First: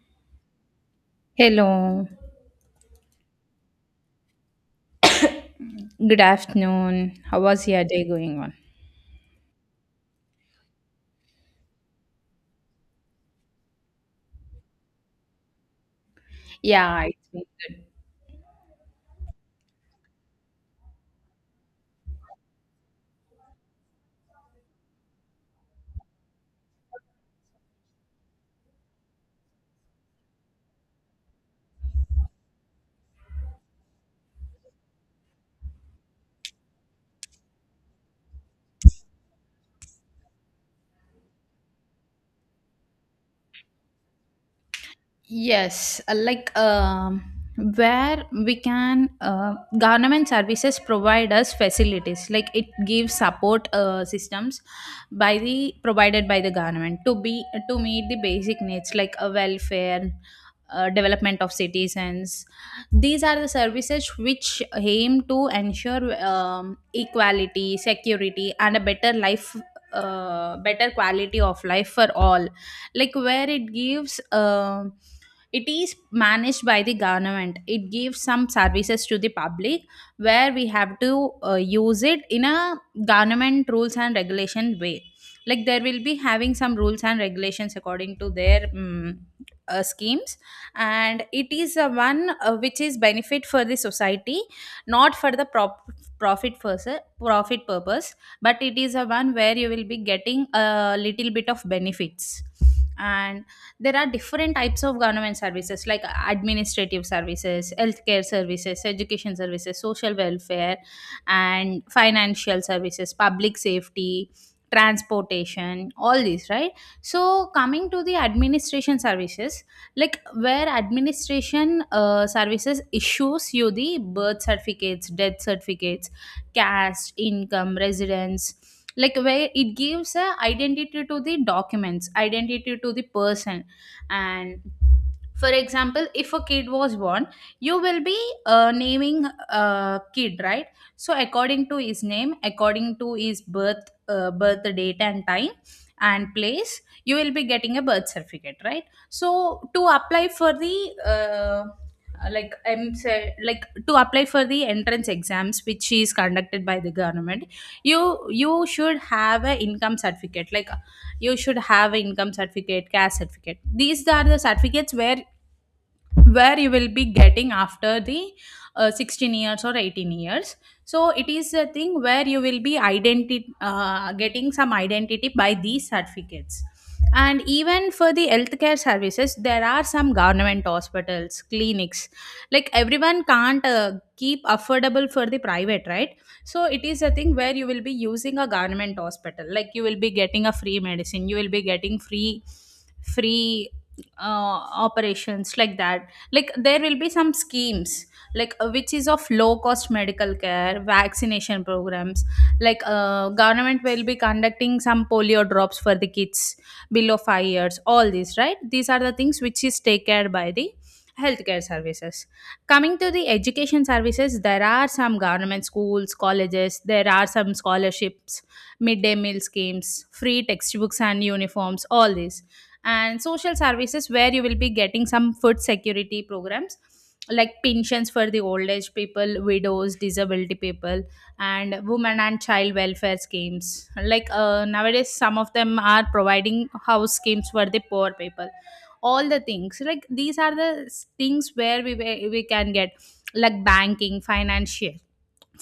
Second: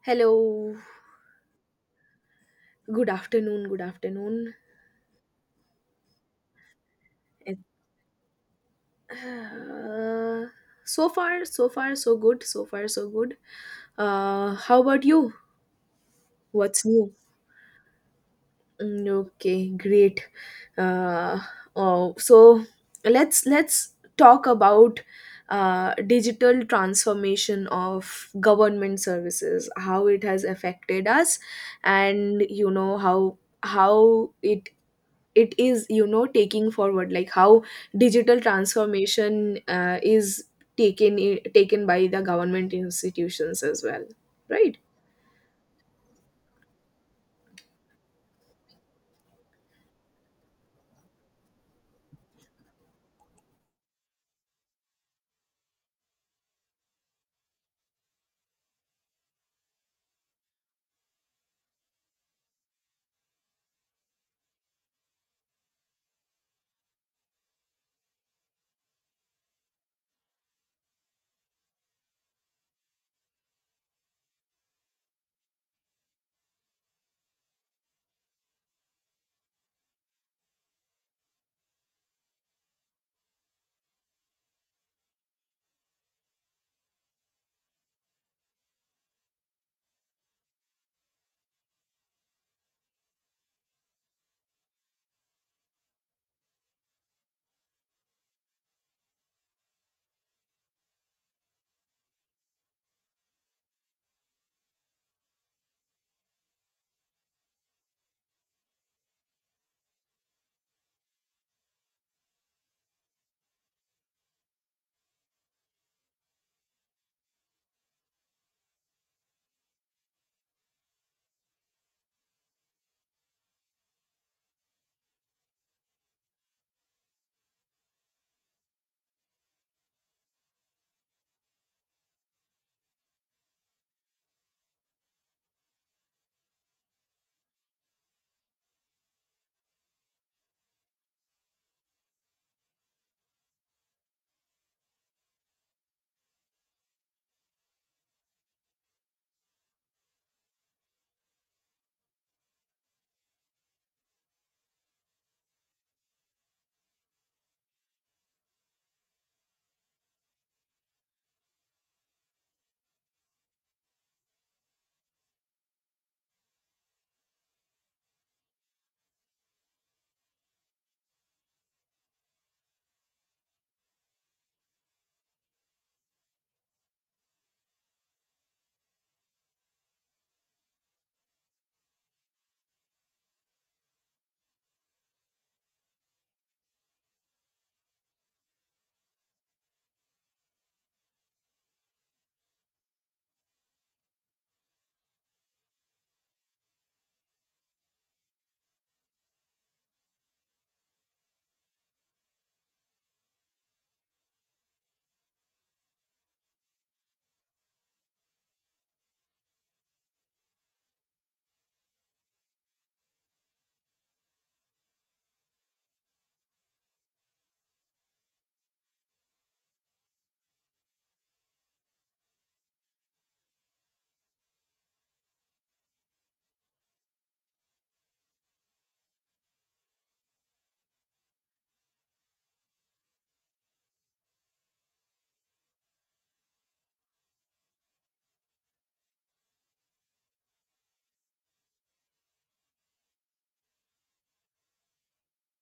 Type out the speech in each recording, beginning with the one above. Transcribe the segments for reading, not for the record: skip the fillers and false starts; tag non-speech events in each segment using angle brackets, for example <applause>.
Hello. Hello, Good afternoon. Good afternoon. good afternoon. How It- was your day going on? uh, so far, so good. So far, so good. How about you? What's Yeah, new? it's been good. Mm, okay, great. Uh, oh, so let's talk about digital transformation of government services, how it has affected us, and how how it it is taking forward, like how digital transformation is taken by the government institutions as well, right? Yes, uh, like um, where we can, government services provide us facilities. Like it gives support systems by the provided by the government to meet the basic needs like a welfare, development of citizens. These are the services which aim to ensure equality, security, and a better life, better quality of life for all. Like where it gives. It is managed by the government. It gives some services to the public where we have to use it in a government rules and regulation way. Like there will be having some rules and regulations according to their schemes, and it is a one which is benefit for the society, not for the prop- profit first, profit purpose, but it is a one where you will be getting a little bit of benefits. And there are different types of government services like administrative services, healthcare services, education services, social welfare and financial services, public safety, transportation, all these, right? So coming to the administration services, like where administration services issues you the birth certificates, death certificates, caste, income, residence, like where it gives a identity to the documents, identity to the person. And for example, if a kid was born, you will be naming a kid, right? So according to his name, according to his birth date and time and place, you will be getting a birth certificate, right? So to apply for the uh, like like to apply for the entrance exams which is conducted by the government, you you should have a income certificate. Like you should have income certificate, cash certificate. These are the certificates where you will be getting after the 16 years or 18 years. So it is a thing where you will be identity getting some identity by these certificates. And even for the healthcare services, there are some government hospitals, clinics. Like everyone can't keep affordable for the private, right? So it is a thing where you will be using a government hospital, like you will be getting a free medicine, you will be getting free free uh, operations, like that. Like there will be some schemes like which is of low cost medical care, vaccination programs. Like government will be conducting some polio drops for the kids below 5 years, all these, right? These are the things which is take care by the healthcare services. Coming to the education services, there are some government schools, colleges, there are some scholarships, midday meal schemes, free textbooks and uniforms, all these. And social services, where you will be getting some food security programs like pensions for the old age people, widows, disability people, and women and child welfare schemes. Like nowadays some of them are providing house schemes for the poor people, all the things like these are the things where we can get, like banking, financial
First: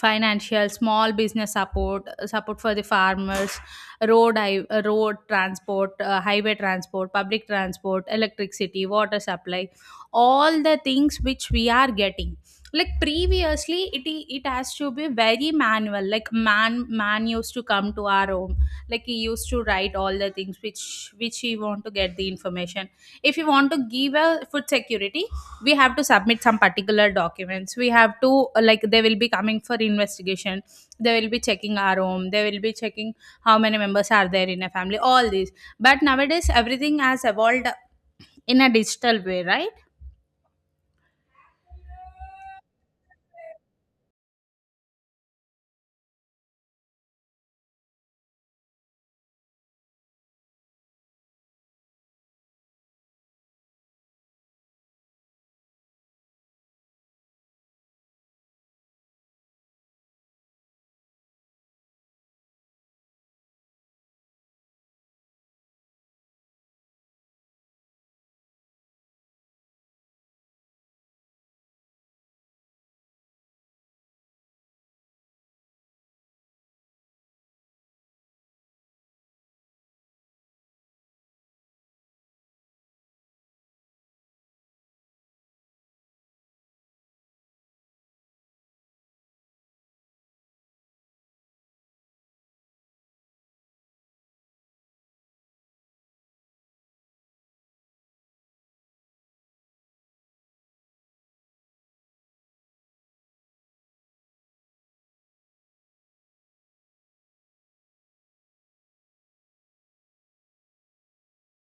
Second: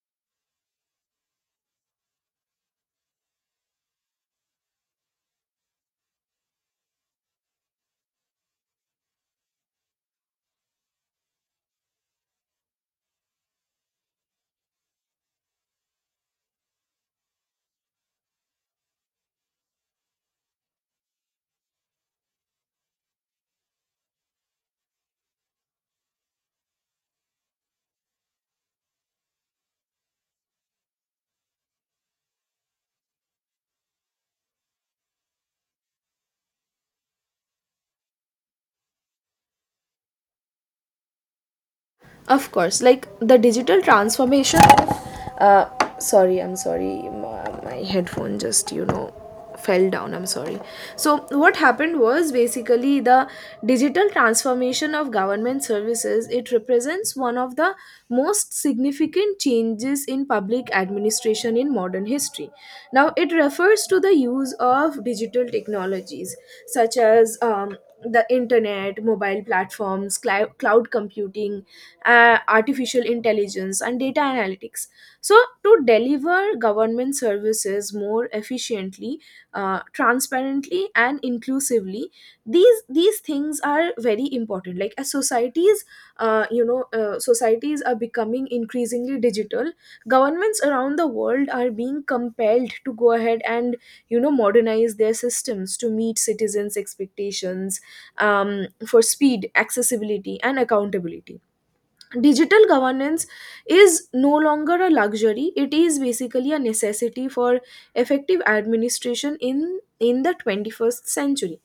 financial, small business support, support for the farmers, road transport, highway transport, public transport, electricity, water supply, all the things which we are getting. Like previously it has to be very manual, like man man used to come to our home, like he used to write all the things which he want to get the information. If you want to give a food security, we have to submit some particular documents, we have to like they will be coming for investigation, they will be checking our home, they will be checking how many members are there in a family, all these. But nowadays everything has evolved in a digital way, right? Of course, like the Uh, sorry, I'm sorry. My headphone just, fell down. I'm sorry. So, what happened was basically the digital transformation of government services. It represents one of the most significant changes in public administration in modern history. Now, it refers to the use of digital technologies, such as the internet, mobile platforms, cloud computing, artificial intelligence, and data analytics. So, to deliver government services more efficiently, transparently, and inclusively, these things are very important. Like, as societies are becoming increasingly digital. Governments around the world are being compelled to go ahead and modernize their systems to meet citizens' expectations for speed, accessibility, and accountability. Digital governance is no longer a luxury, it is basically a necessity for effective administration in the 21st century.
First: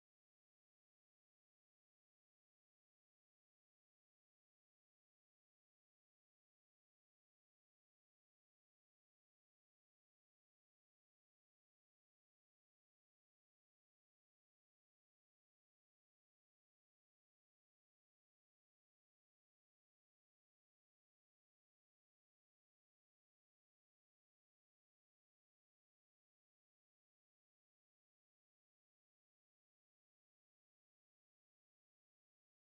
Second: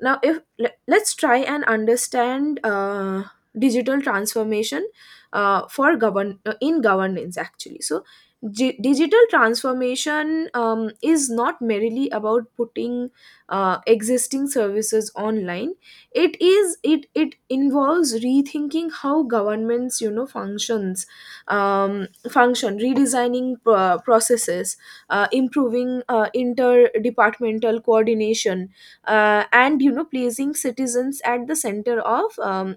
Now, if let's try and understand digital transformation, for govern in governance, actually. So, digital transformation is not merely about putting existing services online. It is it it involves rethinking how governments, function, redesigning processes, improving interdepartmental coordination, and placing citizens at the center of, um,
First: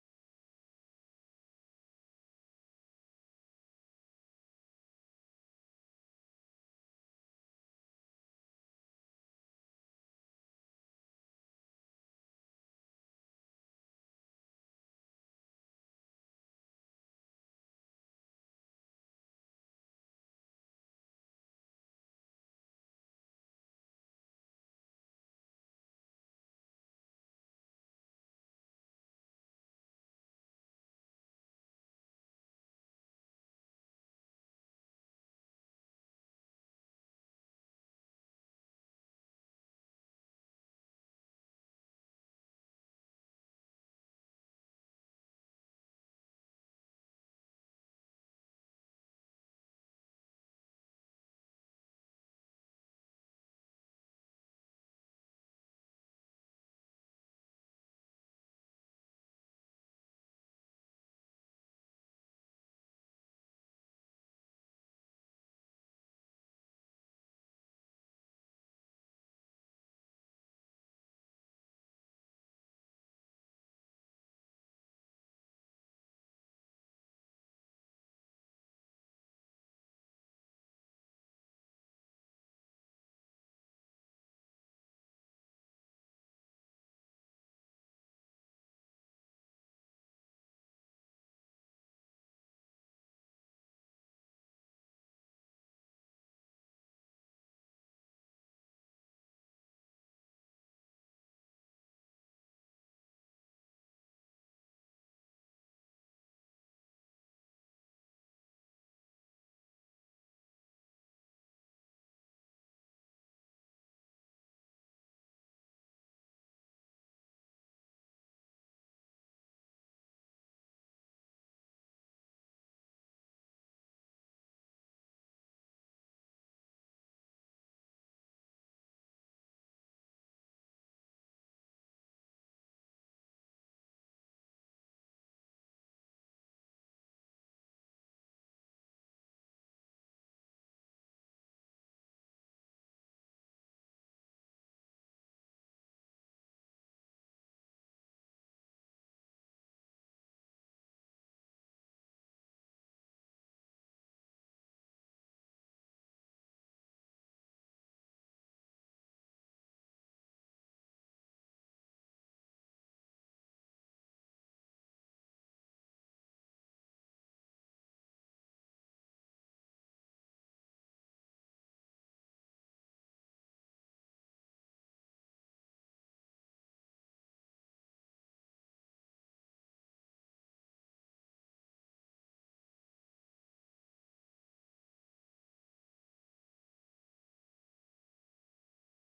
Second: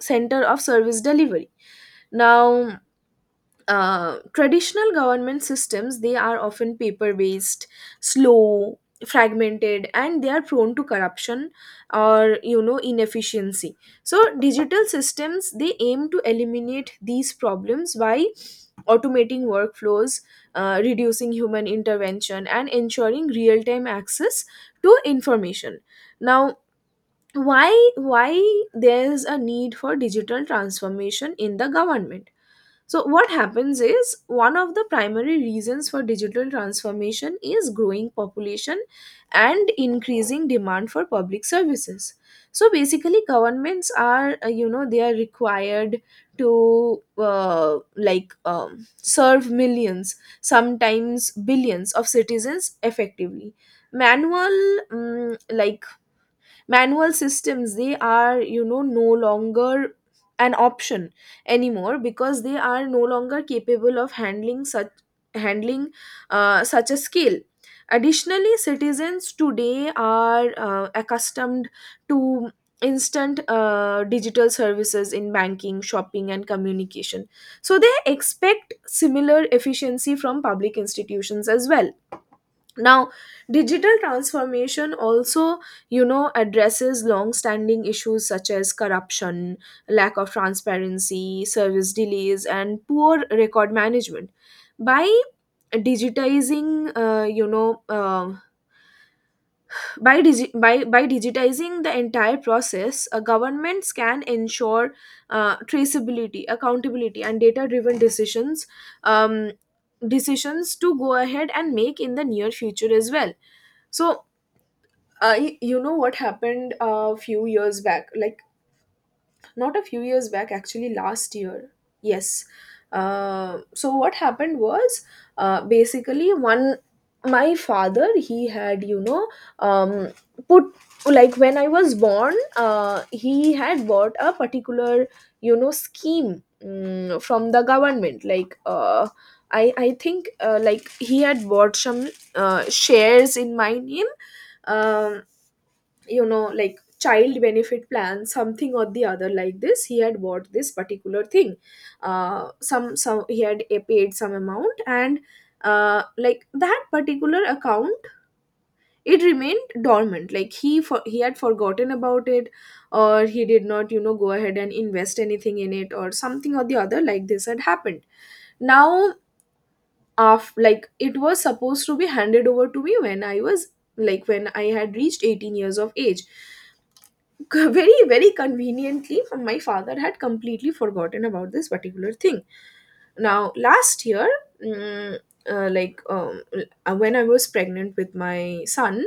center of service delivery. Now, traditional government systems, they are often paper based, slow, fragmented, and they are prone to corruption or, inefficiency. So digital systems, they aim to eliminate these problems by automating workflows, reducing human intervention and ensuring real time access to information. Now, why there's a need for digital transformation in the government. So, what happens is, one of the primary reasons for digital transformation is growing population and increasing demand for public services. So, basically, governments are, they are required to, serve millions, sometimes billions of citizens effectively. Manual, systems, they are, no longer an option anymore, because they are no longer capable of handling such a scale. Additionally, citizens today are accustomed to instant, digital services in banking, shopping, and communication, so they expect similar efficiency from public institutions as well. Now, digital transformation also addresses long standing issues such as corruption, lack of transparency, service delays, and poor record management. By digitizing, you know by, digi- by digitizing the entire process, governments can ensure traceability, accountability, and data driven decisions, um, decisions to go ahead and make in the near future as well. So, what happened a few years back, like, not a few years back, actually last year. Yes. So what happened was, basically, one, my father, he had, um, put, like, when I was born, he had bought a particular, scheme, from the government. Like, I think, like, he had bought some, shares in my name. um, like, child benefit plan, something or the other like this, he had bought this particular thing. Some, he had, paid some amount, and, like, that particular account, it remained dormant. Like, he had forgotten about it, or he did not, go ahead and invest anything in it, or something or the other like this had happened. Now, af like, it was supposed to be handed over to me, when I was like, when I had reached 18 years of age. <laughs> Very, very conveniently, my father had completely forgotten about this particular thing. Now, last year, mm, like, when I was pregnant with my son,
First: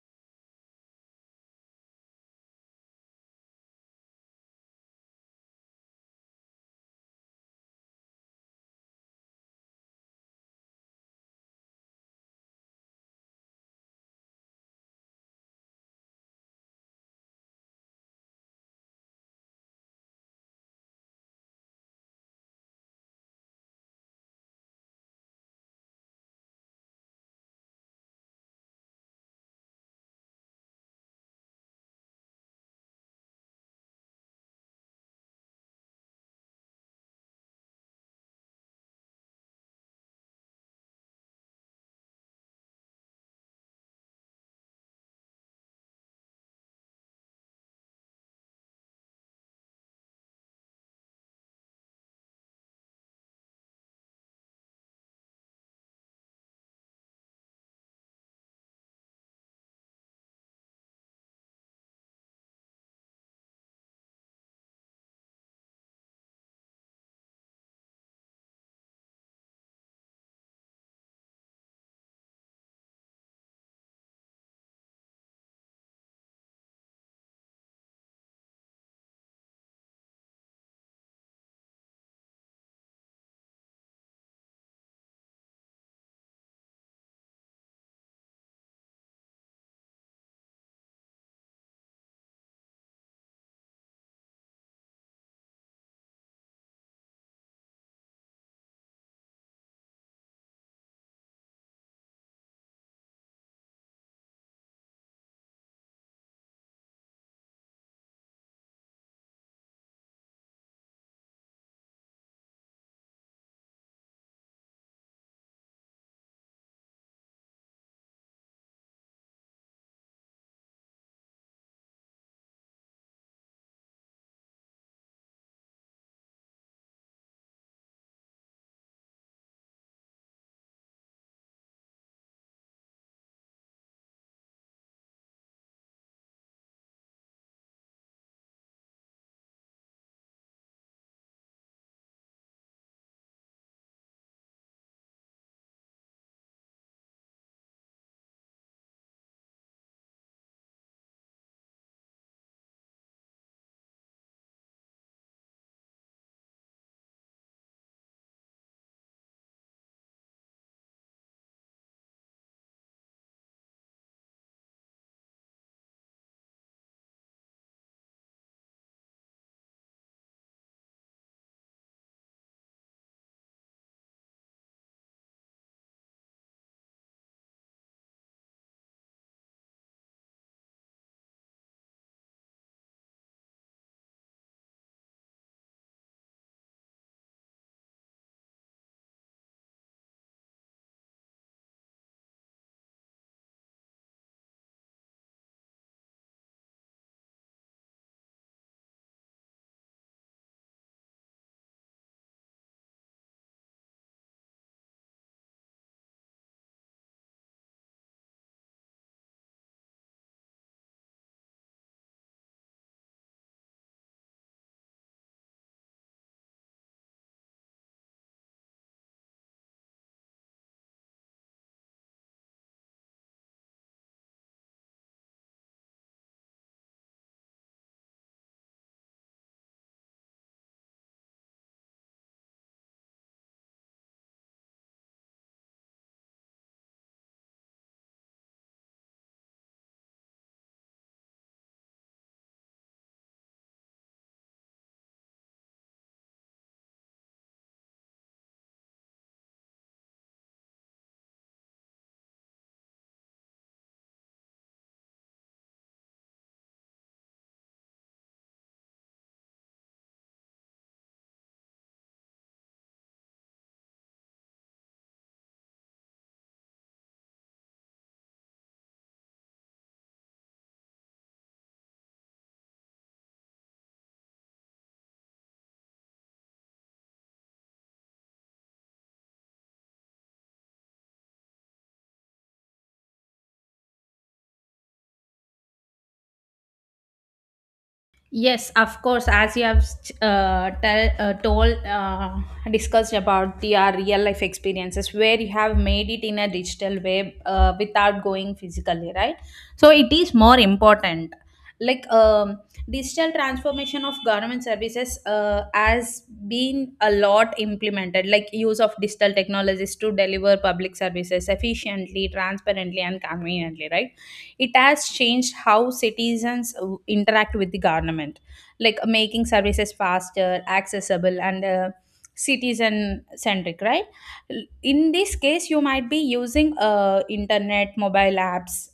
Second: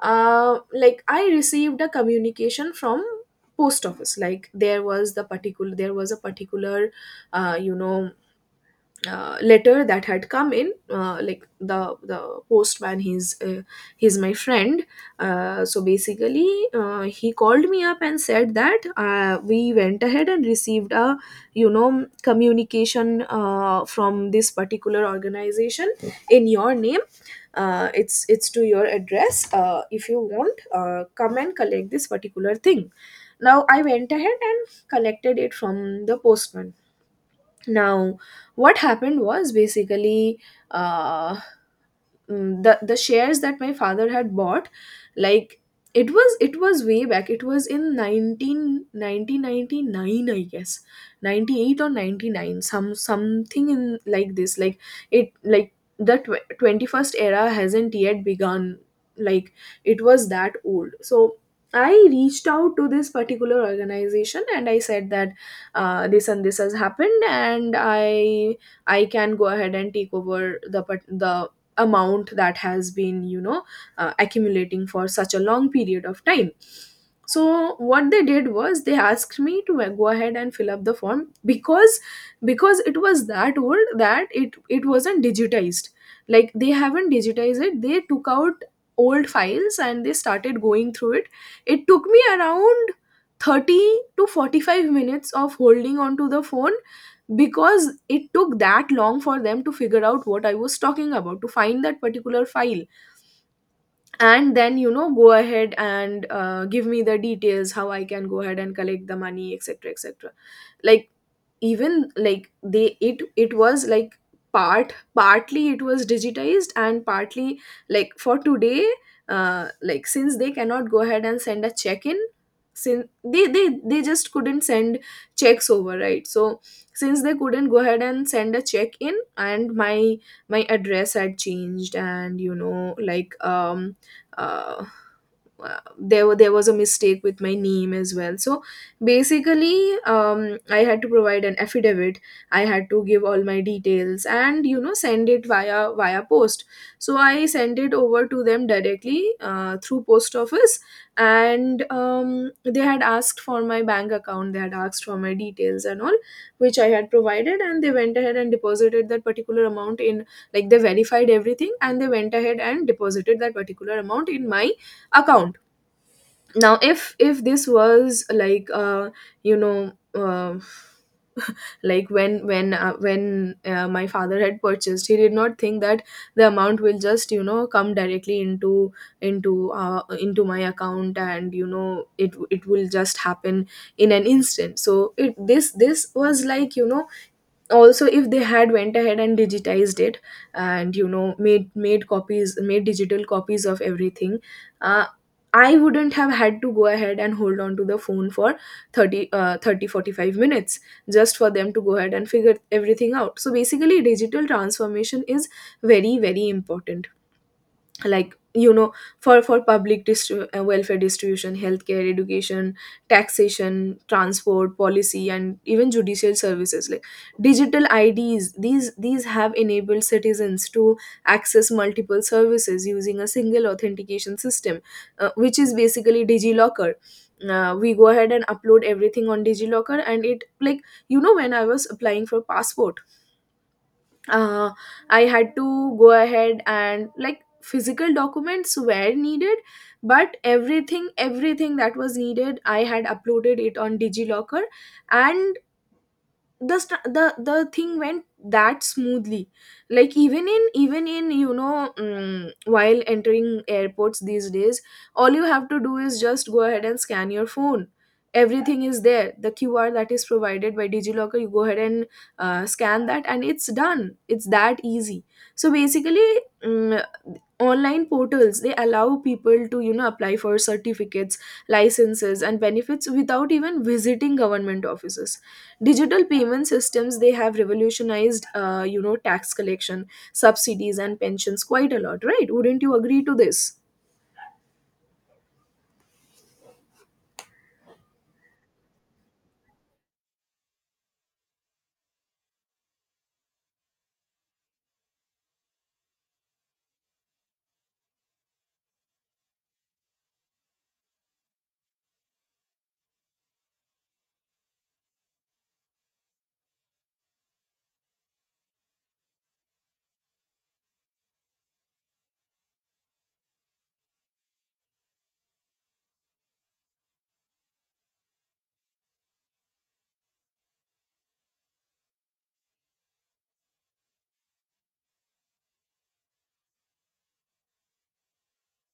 like, I received a communication from post office. Like, there was a particular, uh, you know letter that had come in. Like, the postman, he's my friend. So basically, he called me up and said that, we went ahead and received a, communication, from this particular organization in your name. It's to your address. If you want, come and collect this particular thing. Now, I went ahead and collected it from the postman. Now, what happened was basically, uh, the shares that my father had bought, like, it was way back. It was in nineteen ninety nine, I guess, 98 or 99, something in like this. Like, it, like, the 21st era hasn't yet begun. Like, it was that old. So I reached out to this particular organization and I said that, this and this has happened, and I can go ahead and take over the amount that has been, accumulating for such a long period of time. So what they did was, they asked me to go ahead and fill up the form, because, it was that old that it wasn't digitized. Like, they haven't digitized it, they took out old files and they started going through it. It took me around 30 to 45 minutes of holding onto the phone, because it took that long for them to figure out what I was talking about, to find that particular file, and then, go ahead and give me the details how I can go ahead and collect the money, etc. etc. Like, even, like they it it was like part, partly it was digitized and partly, like, for today like, since they cannot go ahead and send a check in. Since they just couldn't send checks over, right? So since they couldn't go ahead and send a check in, and my address had changed, and, uh there was a mistake with my name as well. So basically, I had to provide an affidavit. I had to give all my details and, send it via, post. So I sent it over to them directly, through post office. And, they had asked for my bank account, they had asked for my details and all, which I had provided, and they went ahead and deposited that particular amount in. Like, they verified everything and they went ahead and deposited that particular amount in my account. Now, if this was like, you know uh, like, when my father had purchased, he did not think that the amount will just, come directly into, into my account, and, it will just happen in an instant. So, it this this was like, also, if they had went ahead and digitized it, and, made digital copies of everything, uh, I wouldn't have had to go ahead and hold on to the phone for 30 45 minutes, just for them to go ahead and figure everything out. So basically, digital transformation is very, very important. Like, for, welfare distribution, healthcare, education, taxation, transport, policy, and even judicial services. Like, digital IDs, these have enabled citizens to access multiple services using a single authentication system, which is basically DigiLocker. We go ahead and upload everything on DigiLocker, and it, like, when I was applying for passport, uh, I had to go ahead and, like, physical documents were needed, but everything, everything that was needed, I had uploaded it on DigiLocker, and the st- the thing went that smoothly. Like, even in, while entering airports these days, all you have to do is just go ahead and scan your phone. Everything is there. The QR that is provided by DigiLocker, you go ahead and scan that, and it's done. It's that easy. So basically, mm online portals, they allow people to, apply for certificates, licenses, and benefits without even visiting government offices. Digital payment systems, they have revolutionized, tax collection, subsidies, and pensions, quite a lot, right? Wouldn't you agree to this? Yes, of course. As you have uh, tell, uh, told, uh, discussed about the our real life experiences where you have made it in a digital way without going physically, right? So it is more important. Like digital transformation of government services has been a lot implemented, like use of digital technologies to deliver public services efficiently, transparently, and conveniently, right? It has changed how citizens interact with the government, like making services faster, accessible, and citizen centric, right? In this case you might be using internet, mobile apps,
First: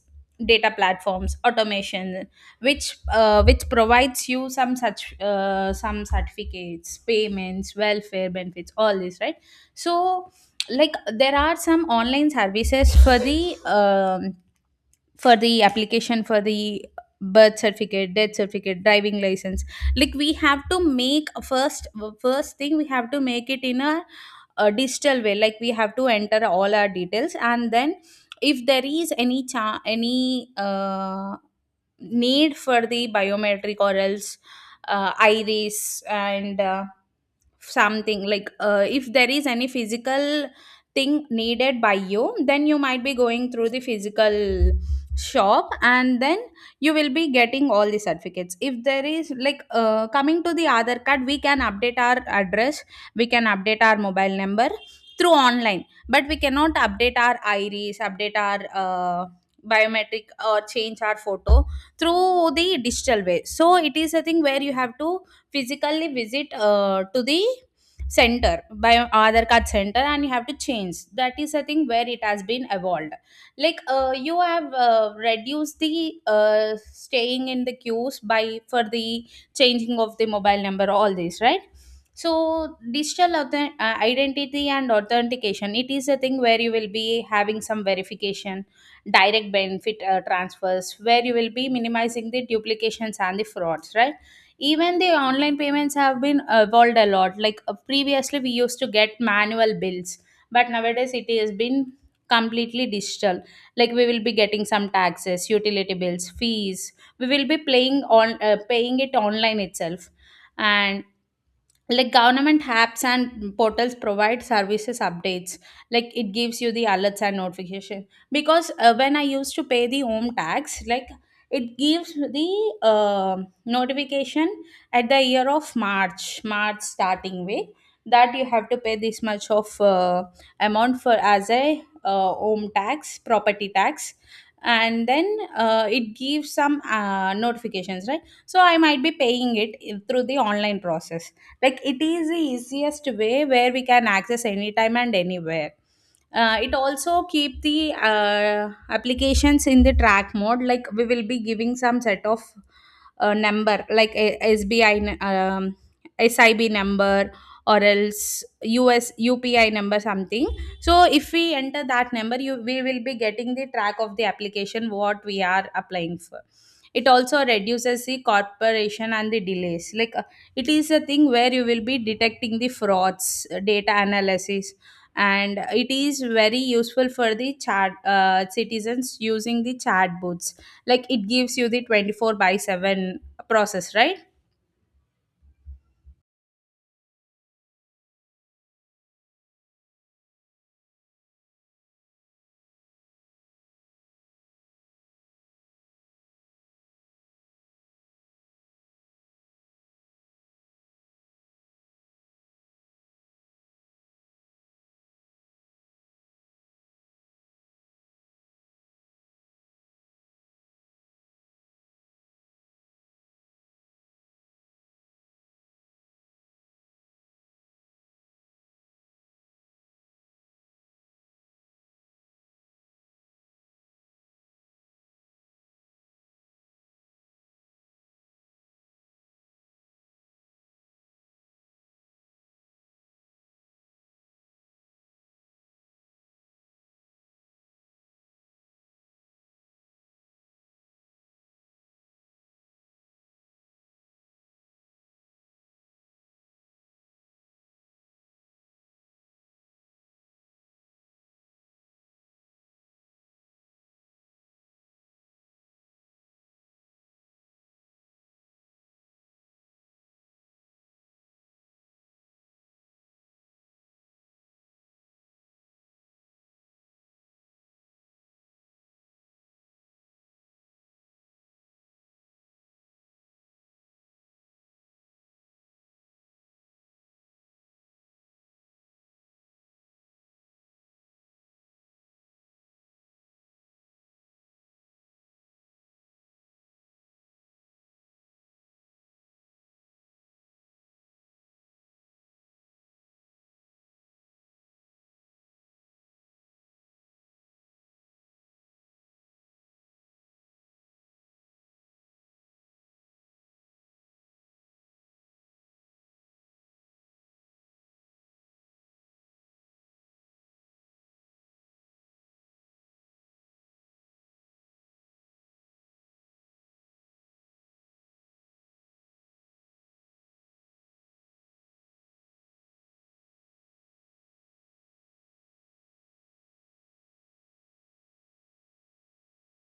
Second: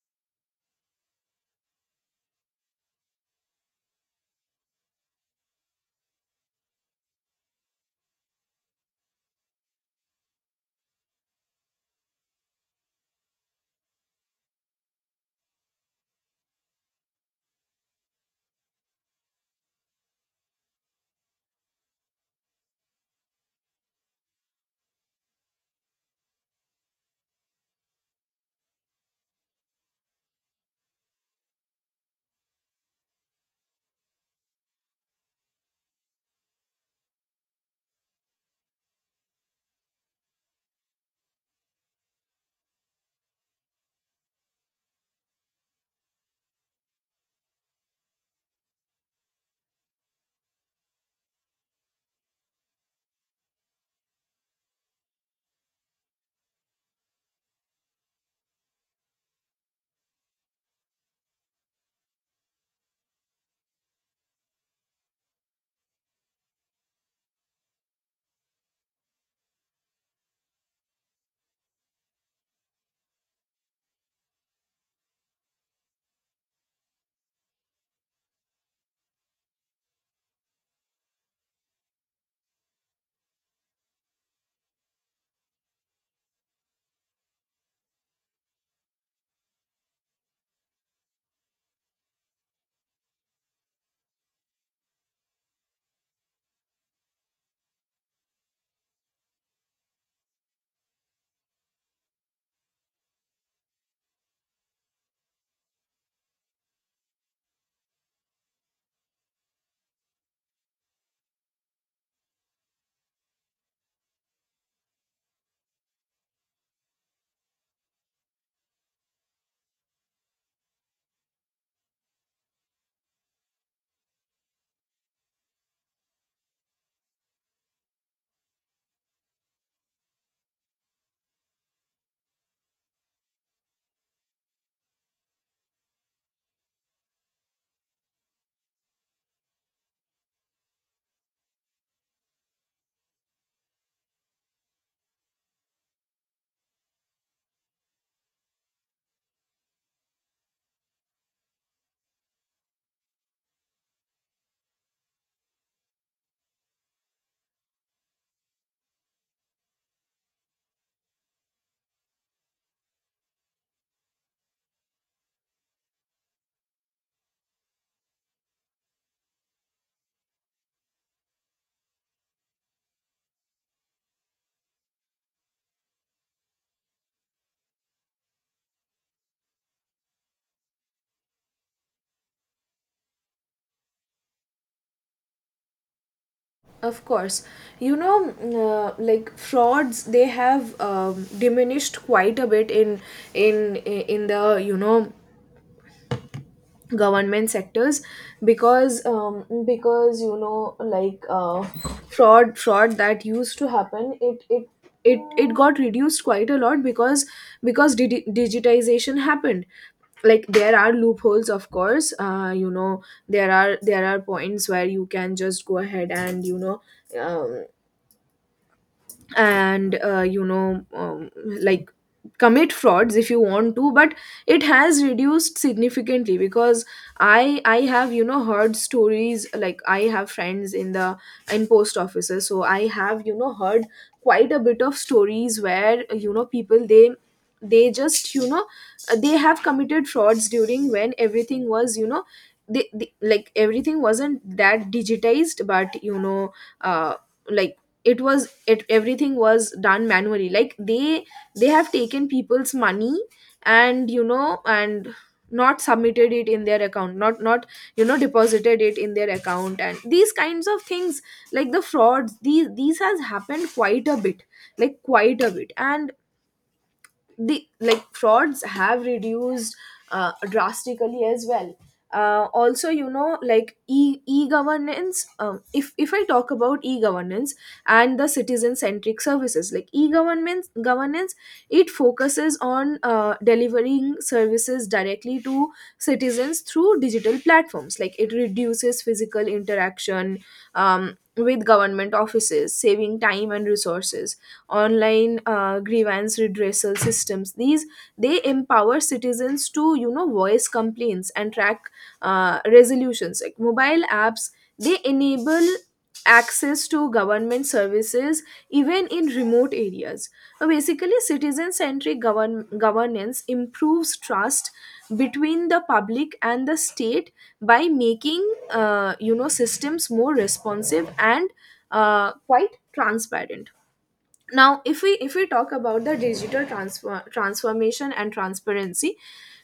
data platforms, automation, which provides you some such some certificates, payments, welfare benefits, all this, right? So like there are some online services um, for the application for the birth certificate, death certificate, driving license. Like we have to make first, first thing we have to make it in a digital way. Like we have to enter all our details, and then if there is any cha- any need for the biometric, or else iris, and something, like if there is any physical thing needed by you, then you might be going through the physical shop, and then you will be getting all the certificates. If there is like coming to the other card, we can update our address, we can update our mobile number through online, but we cannot update our iris, update our biometric, or change our photo through the digital way. So it is a thing where you have to physically visit to the center by other card center, and you have to change. That is, I think, where it has been evolved. Like you have reduced the uh, staying in the queues by for the changing of the mobile number, all this, right? So identity and authentication, it is a thing where you will be having some verification, direct benefit transfers, where you will be minimizing the duplications and the frauds, right? Even the online payments have been evolved a lot. Like previously, we used to get manual bills, but nowadays it has been completely digital. Like we will be getting some taxes, utility bills, fees. We will be playing on paying it online itself. And like government apps and portals provide services updates, like it gives you the alerts and notification. Because when I used to pay the home tax, like it gives the notification at the year of march starting way, that you have to pay this much of amount for as a home tax, property tax, and then it gives some notifications, right? So I might be paying it in- through the online process. Like it is the easiest way where we can access anytime and anywhere. It also keep the applications in the track mode. Like we will be giving some set of number, like a sbi n- um, sib number, or else us upi number, something. So if we enter that number, you we will be getting the track of the application what we are applying for. It also reduces the corporation and the delays. Like it is a thing where you will be detecting the frauds, data analysis, and it is very useful for the chat citizens using the chat boots. Like it gives you the 24 by 7 process, right? Of course. you know like, frauds, they have, diminished quite a bit in, the, government sectors. Because, like, fraud that used to happen, it got reduced quite a lot, because digitization happened. Like, there are loopholes, of course, There are there are points where you can just go ahead and um, and uh, you know um, like commit frauds if you want to, but it has reduced significantly because I have heard stories. Like I have friends in the in post offices, so I have heard quite a bit of stories where people, they just you know they have committed frauds during when everything was you know they like everything wasn't that digitized, but uh like it was it everything was done manually. Like they have taken people's money and and not submitted it in their account, not deposited it in their account, and these kinds of things. Like the frauds, these has happened quite a bit, like quite a bit. And the like frauds have reduced drastically as well. Also, like e e-governance, if I talk about e-governance and the citizen centric services, like e-government governance, it focuses on delivering services directly to citizens through digital platforms. Like it reduces physical interaction with government offices, saving time and resources. Online grievance redressal systems, these, they empower citizens to voice complaints and track resolutions. Like mobile apps, they enable access to government services even in remote areas. So basically, citizen-centric govern- governance improves trust between the public and the state by making systems more responsive and quite transparent. Now, if we talk about the digital transfer, transformation and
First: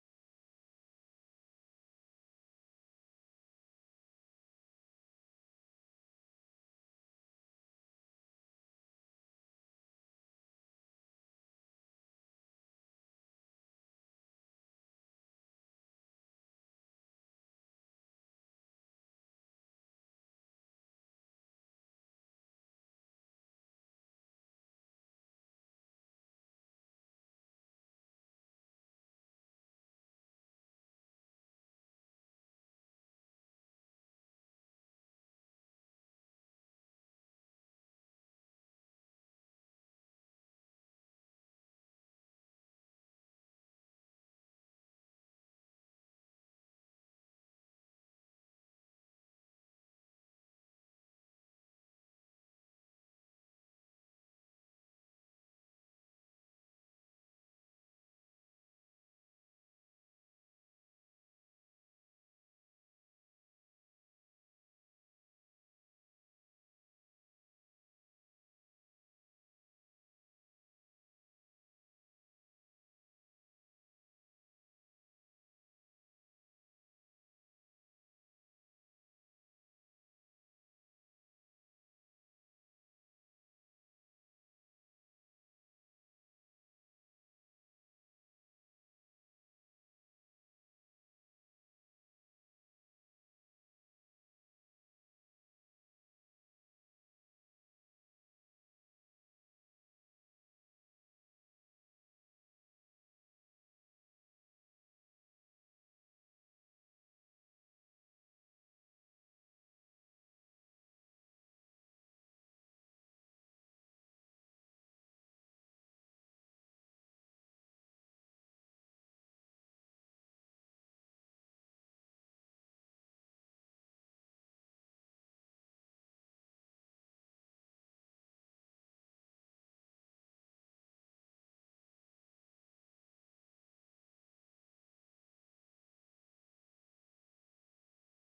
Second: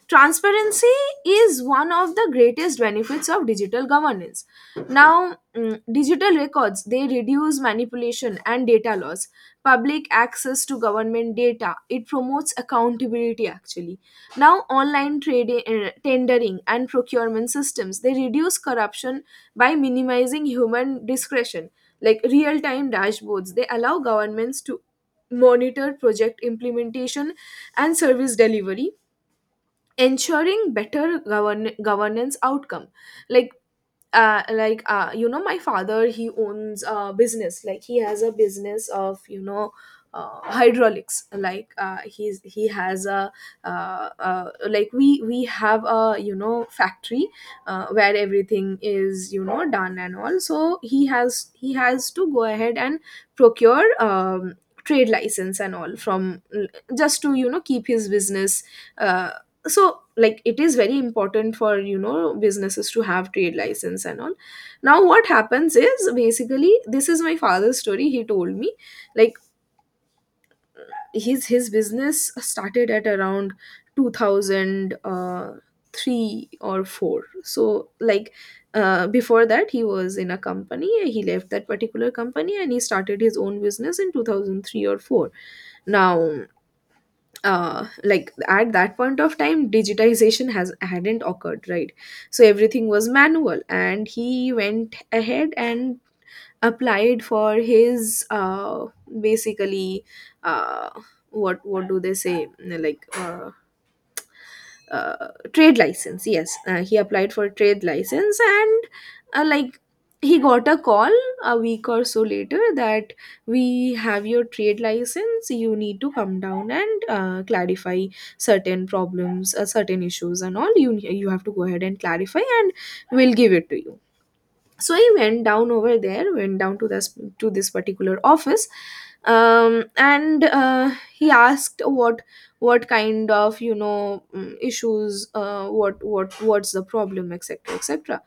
transparency is one of the greatest benefits of digital governance. Now, digital records, they reduce manipulation and data loss. Public access to government data, it promotes accountability actually. Now, online trading, tendering and procurement systems, they reduce corruption by minimizing human discretion. Like real time dashboards, they allow governments to monitor project implementation and service delivery, ensuring better govern- governance outcome. like my father, he owns a business. Like he has a business of hydraulics. Like he has a like we have a factory where everything is done and all. So he has to go ahead and procure trade license and all from, just to keep his business uh, so like. It is very important for businesses to have trade license and all. Now what happens is, basically, this is my father's story, he told me. Like his business started at around 2003 or 4. So like before that he was in a company, he left that particular company and he started his own business in 2003 or 4. Now, like at that point of time digitization has hadn't occurred, right? So everything was manual, and he went ahead and applied for his basically uh what do they say like, uh, trade license, yes. He applied for a trade license, and like he got a call a week or so later that, we have your trade license, you need to come down and clarify certain problems, certain issues and all, you have to go ahead and clarify and we'll give it to you. So I went down over there, went down to this particular office. And He asked what kind of issues, what's the problem, etc, etc.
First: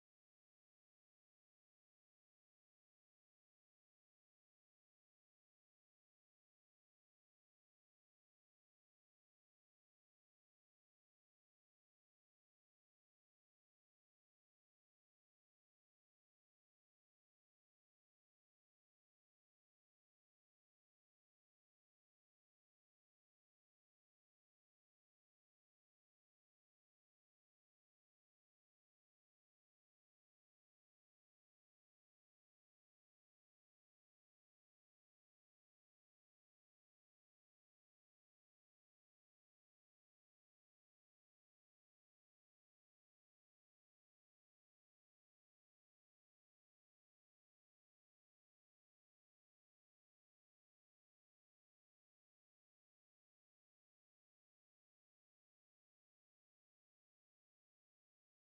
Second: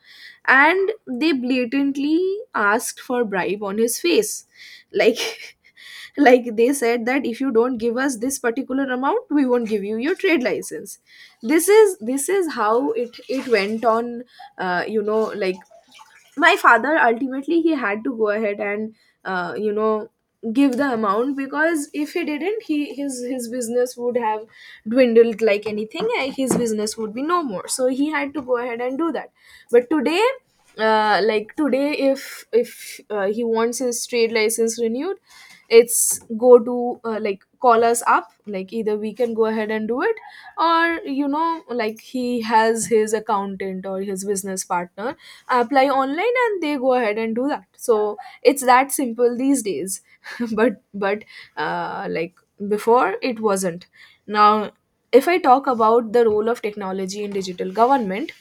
And they blatantly asked for bribe on his face. Like <laughs> like they said that if you don't give us this particular amount we won't give you your trade license. This is how it went on. Like my father ultimately, he had to go ahead and uh, you know give the amount, because if he didn't, he his business would have dwindled like anything, and his business would be no more. So he had to go ahead and do that. But today, if he wants his trade license renewed, it's go to like call us up, like either we can go ahead and do it, or like he has his accountant or his business partner apply online, and they go ahead and do that. So it's that simple these days <laughs> but uh, like before it wasn't. Now if I talk about the role of technology in digital government,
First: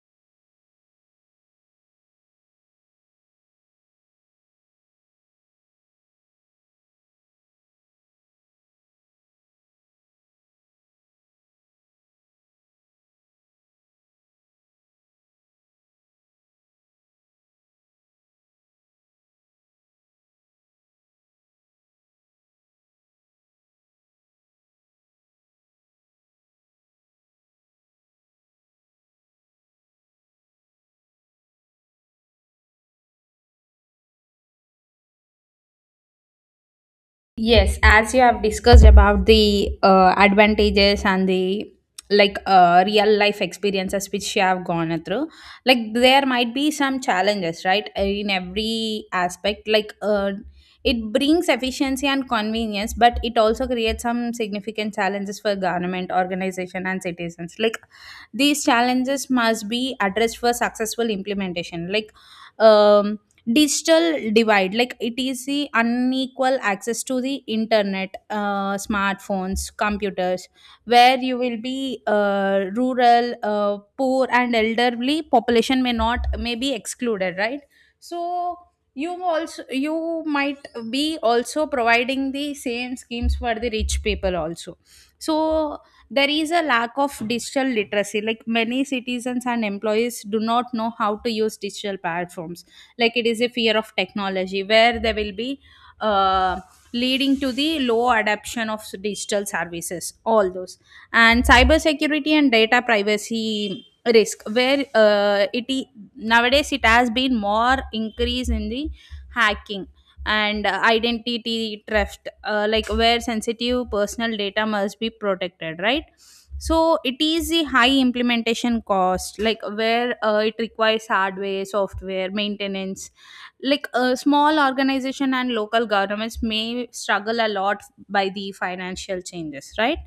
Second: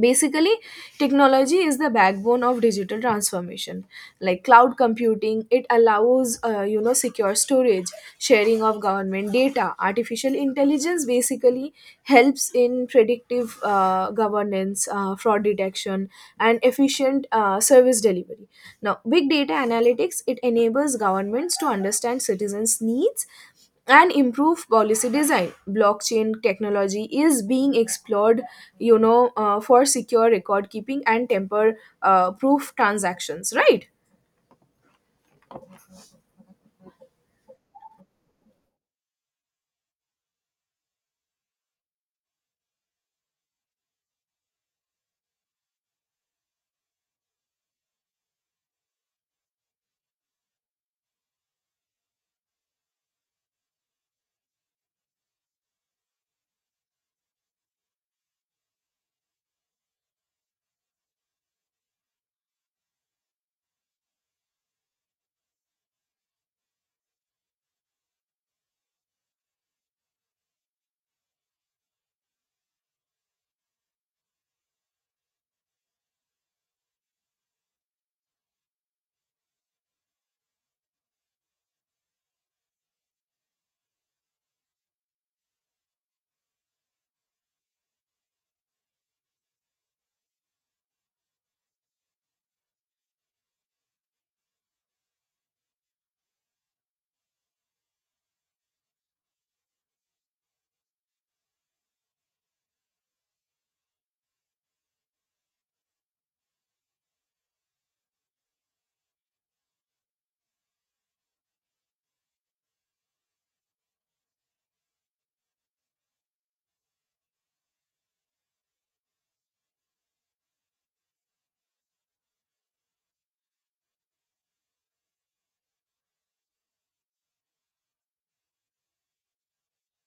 basically technology is the backbone of digital transformation. Like cloud computing, it allows secure storage, sharing of government data. Artificial intelligence basically helps in predictive governance, fraud detection and efficient service delivery. Now, big data analytics, it enables governments to understand citizens needs and improve policy design. Blockchain technology is being explored, for secure record keeping and temper proof transactions, right? Yes, as you have discussed about the advantages and the like real life experiences which you have gone through, like there might be some challenges, right? In every aspect, like it brings efficiency and convenience, but it also creates some significant challenges for government, organization, and citizens. Like these challenges must be addressed for successful implementation. Like um digital divide, like it is the unequal access to the internet, smartphones, computers, where you will be rural, poor and elderly population may not may be excluded, right? So you also you might be also providing the same schemes for the rich people also. So there is a lack of digital literacy, like many citizens and employees do not know how to use digital platforms. Like it is a fear of technology, where they will be uh, leading to the low adoption of digital services, all those. And cybersecurity and data privacy risk, where nowadays it has been more increase in the hacking and identity theft, like where sensitive personal data must be protected, right? So it is the high implementation cost, like where it requires hardware, software, maintenance. Like a small organization and local governments may struggle a lot by the financial changes, right?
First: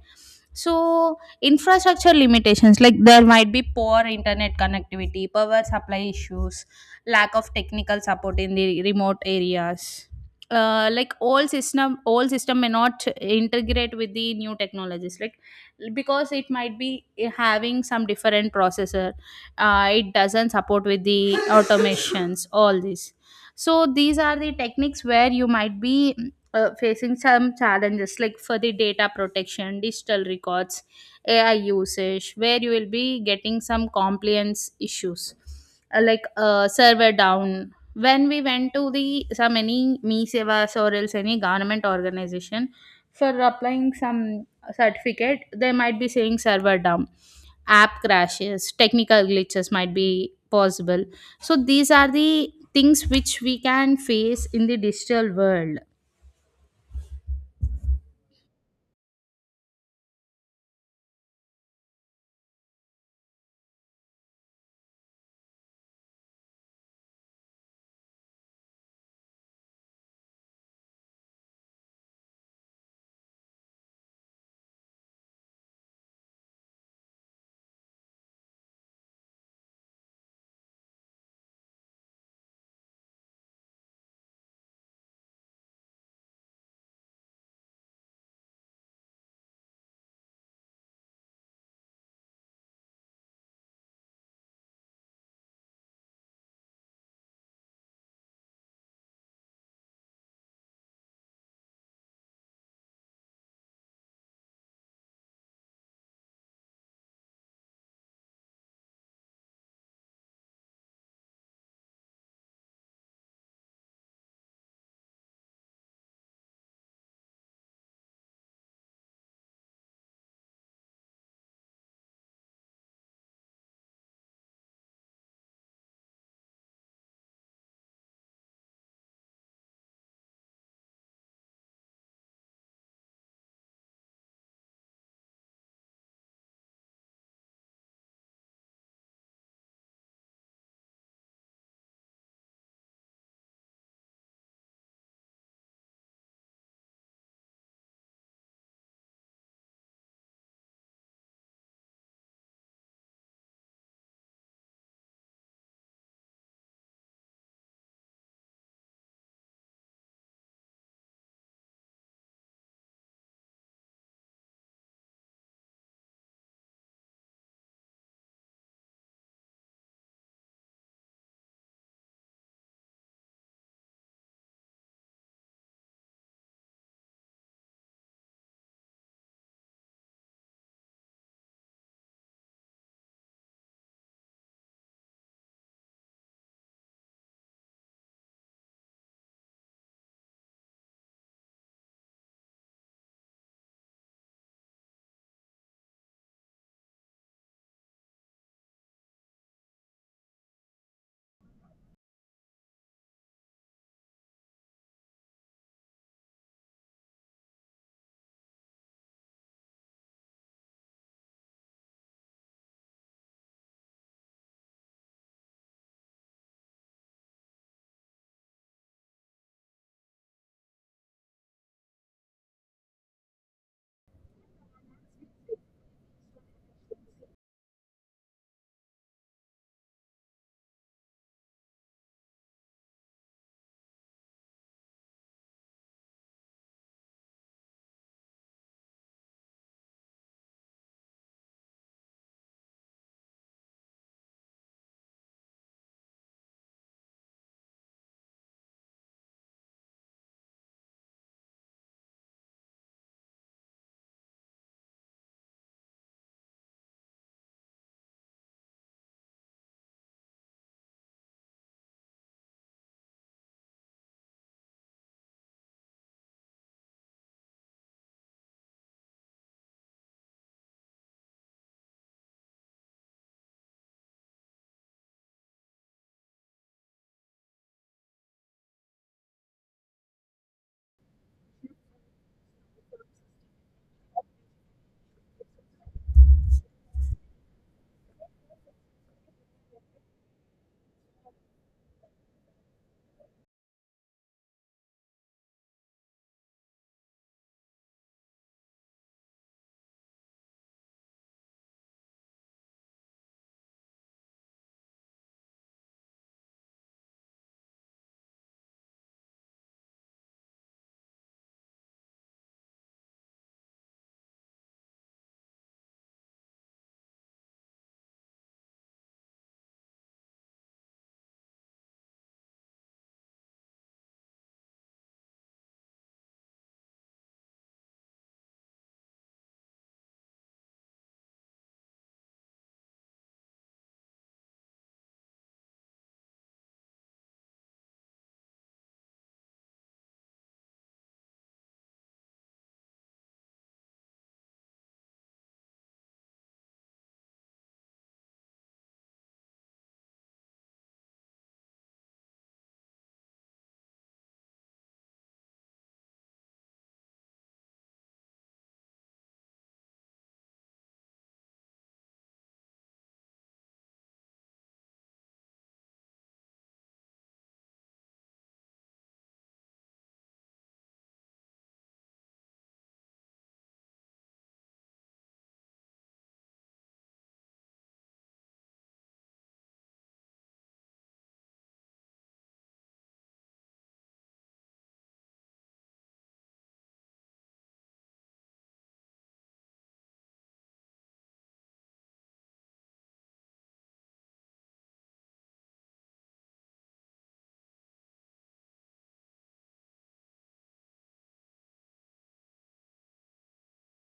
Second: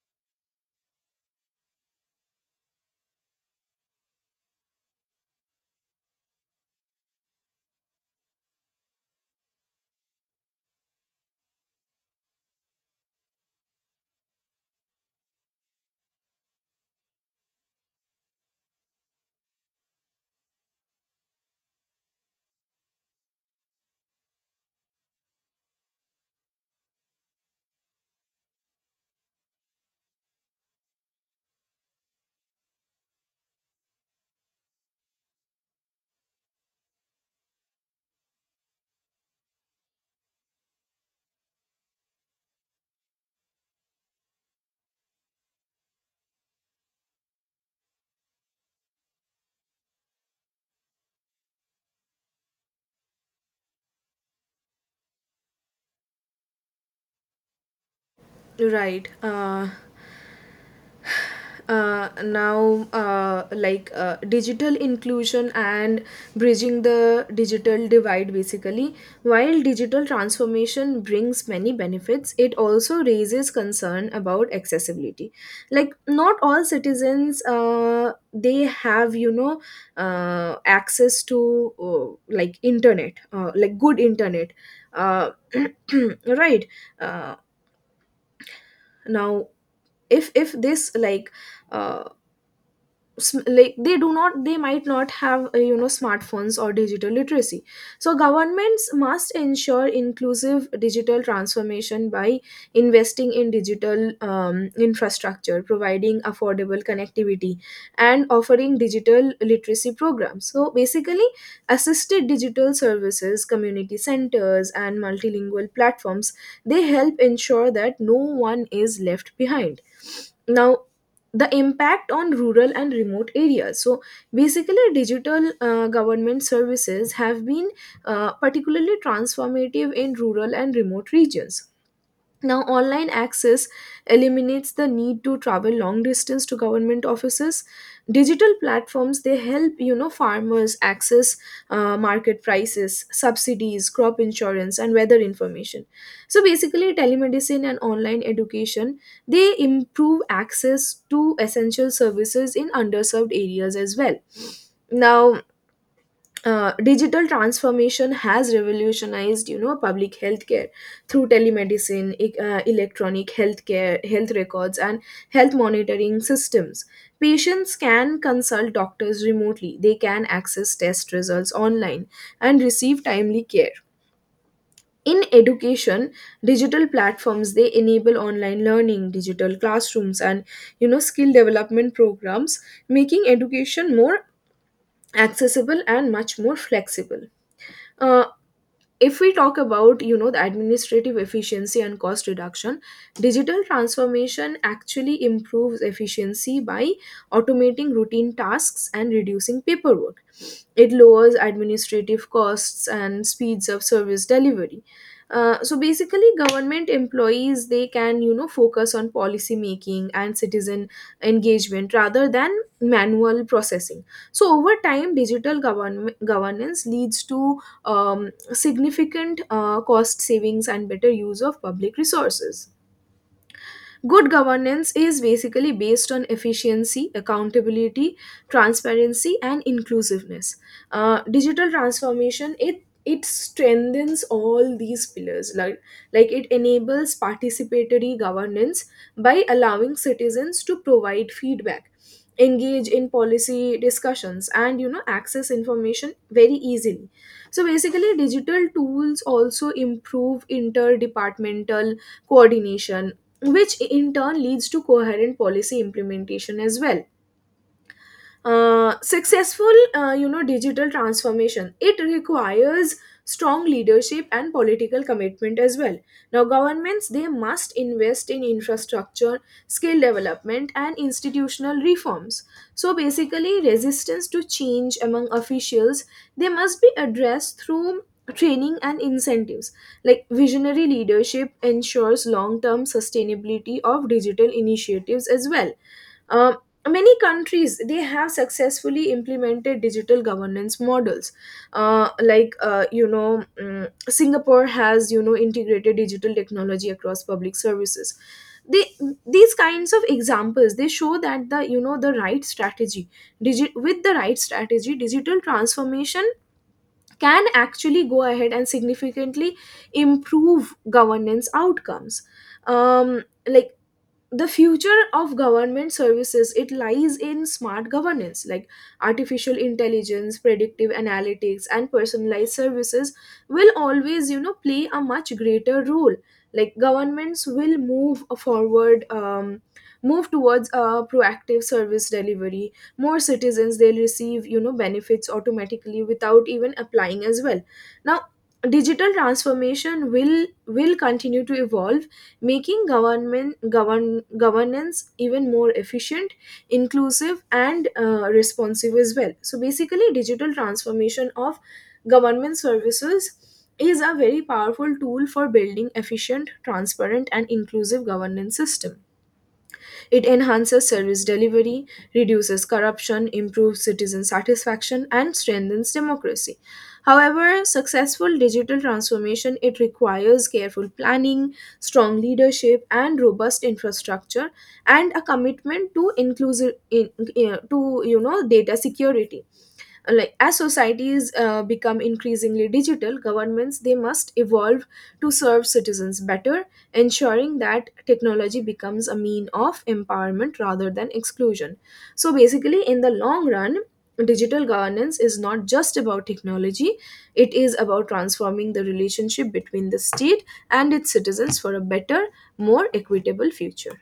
So infrastructure limitations, like there might be poor internet connectivity, power supply issues, lack of technical support in the remote areas. Like all system may not integrate with the new technologies, like because it might be having some different processor, it doesn't support with the automations, all this. So these are the techniques where you might be facing some challenges, like for the data protection, digital records, ai usage, where you will be getting some compliance issues. Like server down, when we went to the some any me sevas, or else any government organization, for applying some certificate, they might be saying server down, app crashes, technical glitches might be possible. So these are the things which we can face in the digital world. Right. Now, digital inclusion and bridging the digital divide, basically while digital transformation brings many benefits, it also raises concern about accessibility. Like not all citizens, they have access to like internet, like good internet uh, <clears throat> right. Uh, now if if this, like, uh, like they do not, they might not have smartphones or digital literacy. So governments must ensure inclusive digital transformation by investing in digital infrastructure, providing affordable connectivity, and offering digital literacy programs. So basically, assisted digital services, community centers and multilingual platforms, they help ensure that no one is left behind. Now, the impact on rural and remote areas. So basically, digital government services have been particularly transformative in rural and remote regions. Now, online access eliminates the need to travel long distance to government offices. Digital platforms, they help farmers access market prices, subsidies, crop insurance, and weather information. So basically, telemedicine and online education, they improve access to essential services in underserved areas as well. Now, digital transformation has revolutionized public healthcare through telemedicine, electronic healthcare health records and health monitoring systems. Patients can consult doctors remotely, they can access test results online and receive timely care. In education, digital platforms, they enable online learning, digital classrooms and skill development programs, making education more accessible and much more flexible. Uh, if we talk about the administrative efficiency and cost reduction, digital transformation actually improves efficiency by automating routine tasks and reducing paperwork. It lowers administrative costs and speeds up service delivery. So basically, government employees, they can focus on policy making and citizen engagement rather than manual processing. So over time, digital govern- governance leads to um, significant cost savings and better use of public resources. Good governance is basically based on efficiency, accountability, transparency, and inclusiveness. Digital transformation, it strengthens all these pillars. Like it enables participatory governance by allowing citizens to provide feedback, engage in policy discussions and access information very easily. So basically, digital tools also improve interdepartmental coordination, which in turn leads to coherent policy implementation as well. Successful digital transformation, it requires strong leadership and political commitment as well. Now, governments, they must invest in infrastructure, skill development and institutional reforms. So basically, resistance to change among officials, they must be addressed through training and incentives. Like visionary leadership ensures long term sustainability of digital initiatives as well. um, Many countries, they have successfully implemented digital governance models. Singapore has integrated digital technology across public services. They, these kinds of examples, they show that the you know the right strategy, with the right strategy, digital transformation can actually go ahead and significantly improve governance outcomes. Like the future of government services, it lies in smart governance. Like artificial intelligence, predictive analytics and personalized services will always play a much greater role. Like governments will move forward, move towards a proactive service delivery. More citizens, they'll receive benefits automatically without even applying as well. Now, digital transformation will continue to evolve, making government govern, governance even more efficient, inclusive and responsive as well. So basically, digital transformation of government services is a very powerful tool for building efficient, transparent and inclusive governance system. It enhances service delivery, reduces corruption, improves citizen satisfaction, and strengthens democracy. However, successful digital transformation, it requires careful planning, strong leadership, and robust infrastructure, and a commitment to inclusive in, eh, to data security. Like as societies become increasingly digital, governments, they must evolve to serve citizens better, ensuring that technology becomes a mean of empowerment rather than exclusion. So basically, in the long run, digital governance is not just about technology, it is about transforming the relationship between the state and its citizens for a better, more equitable future.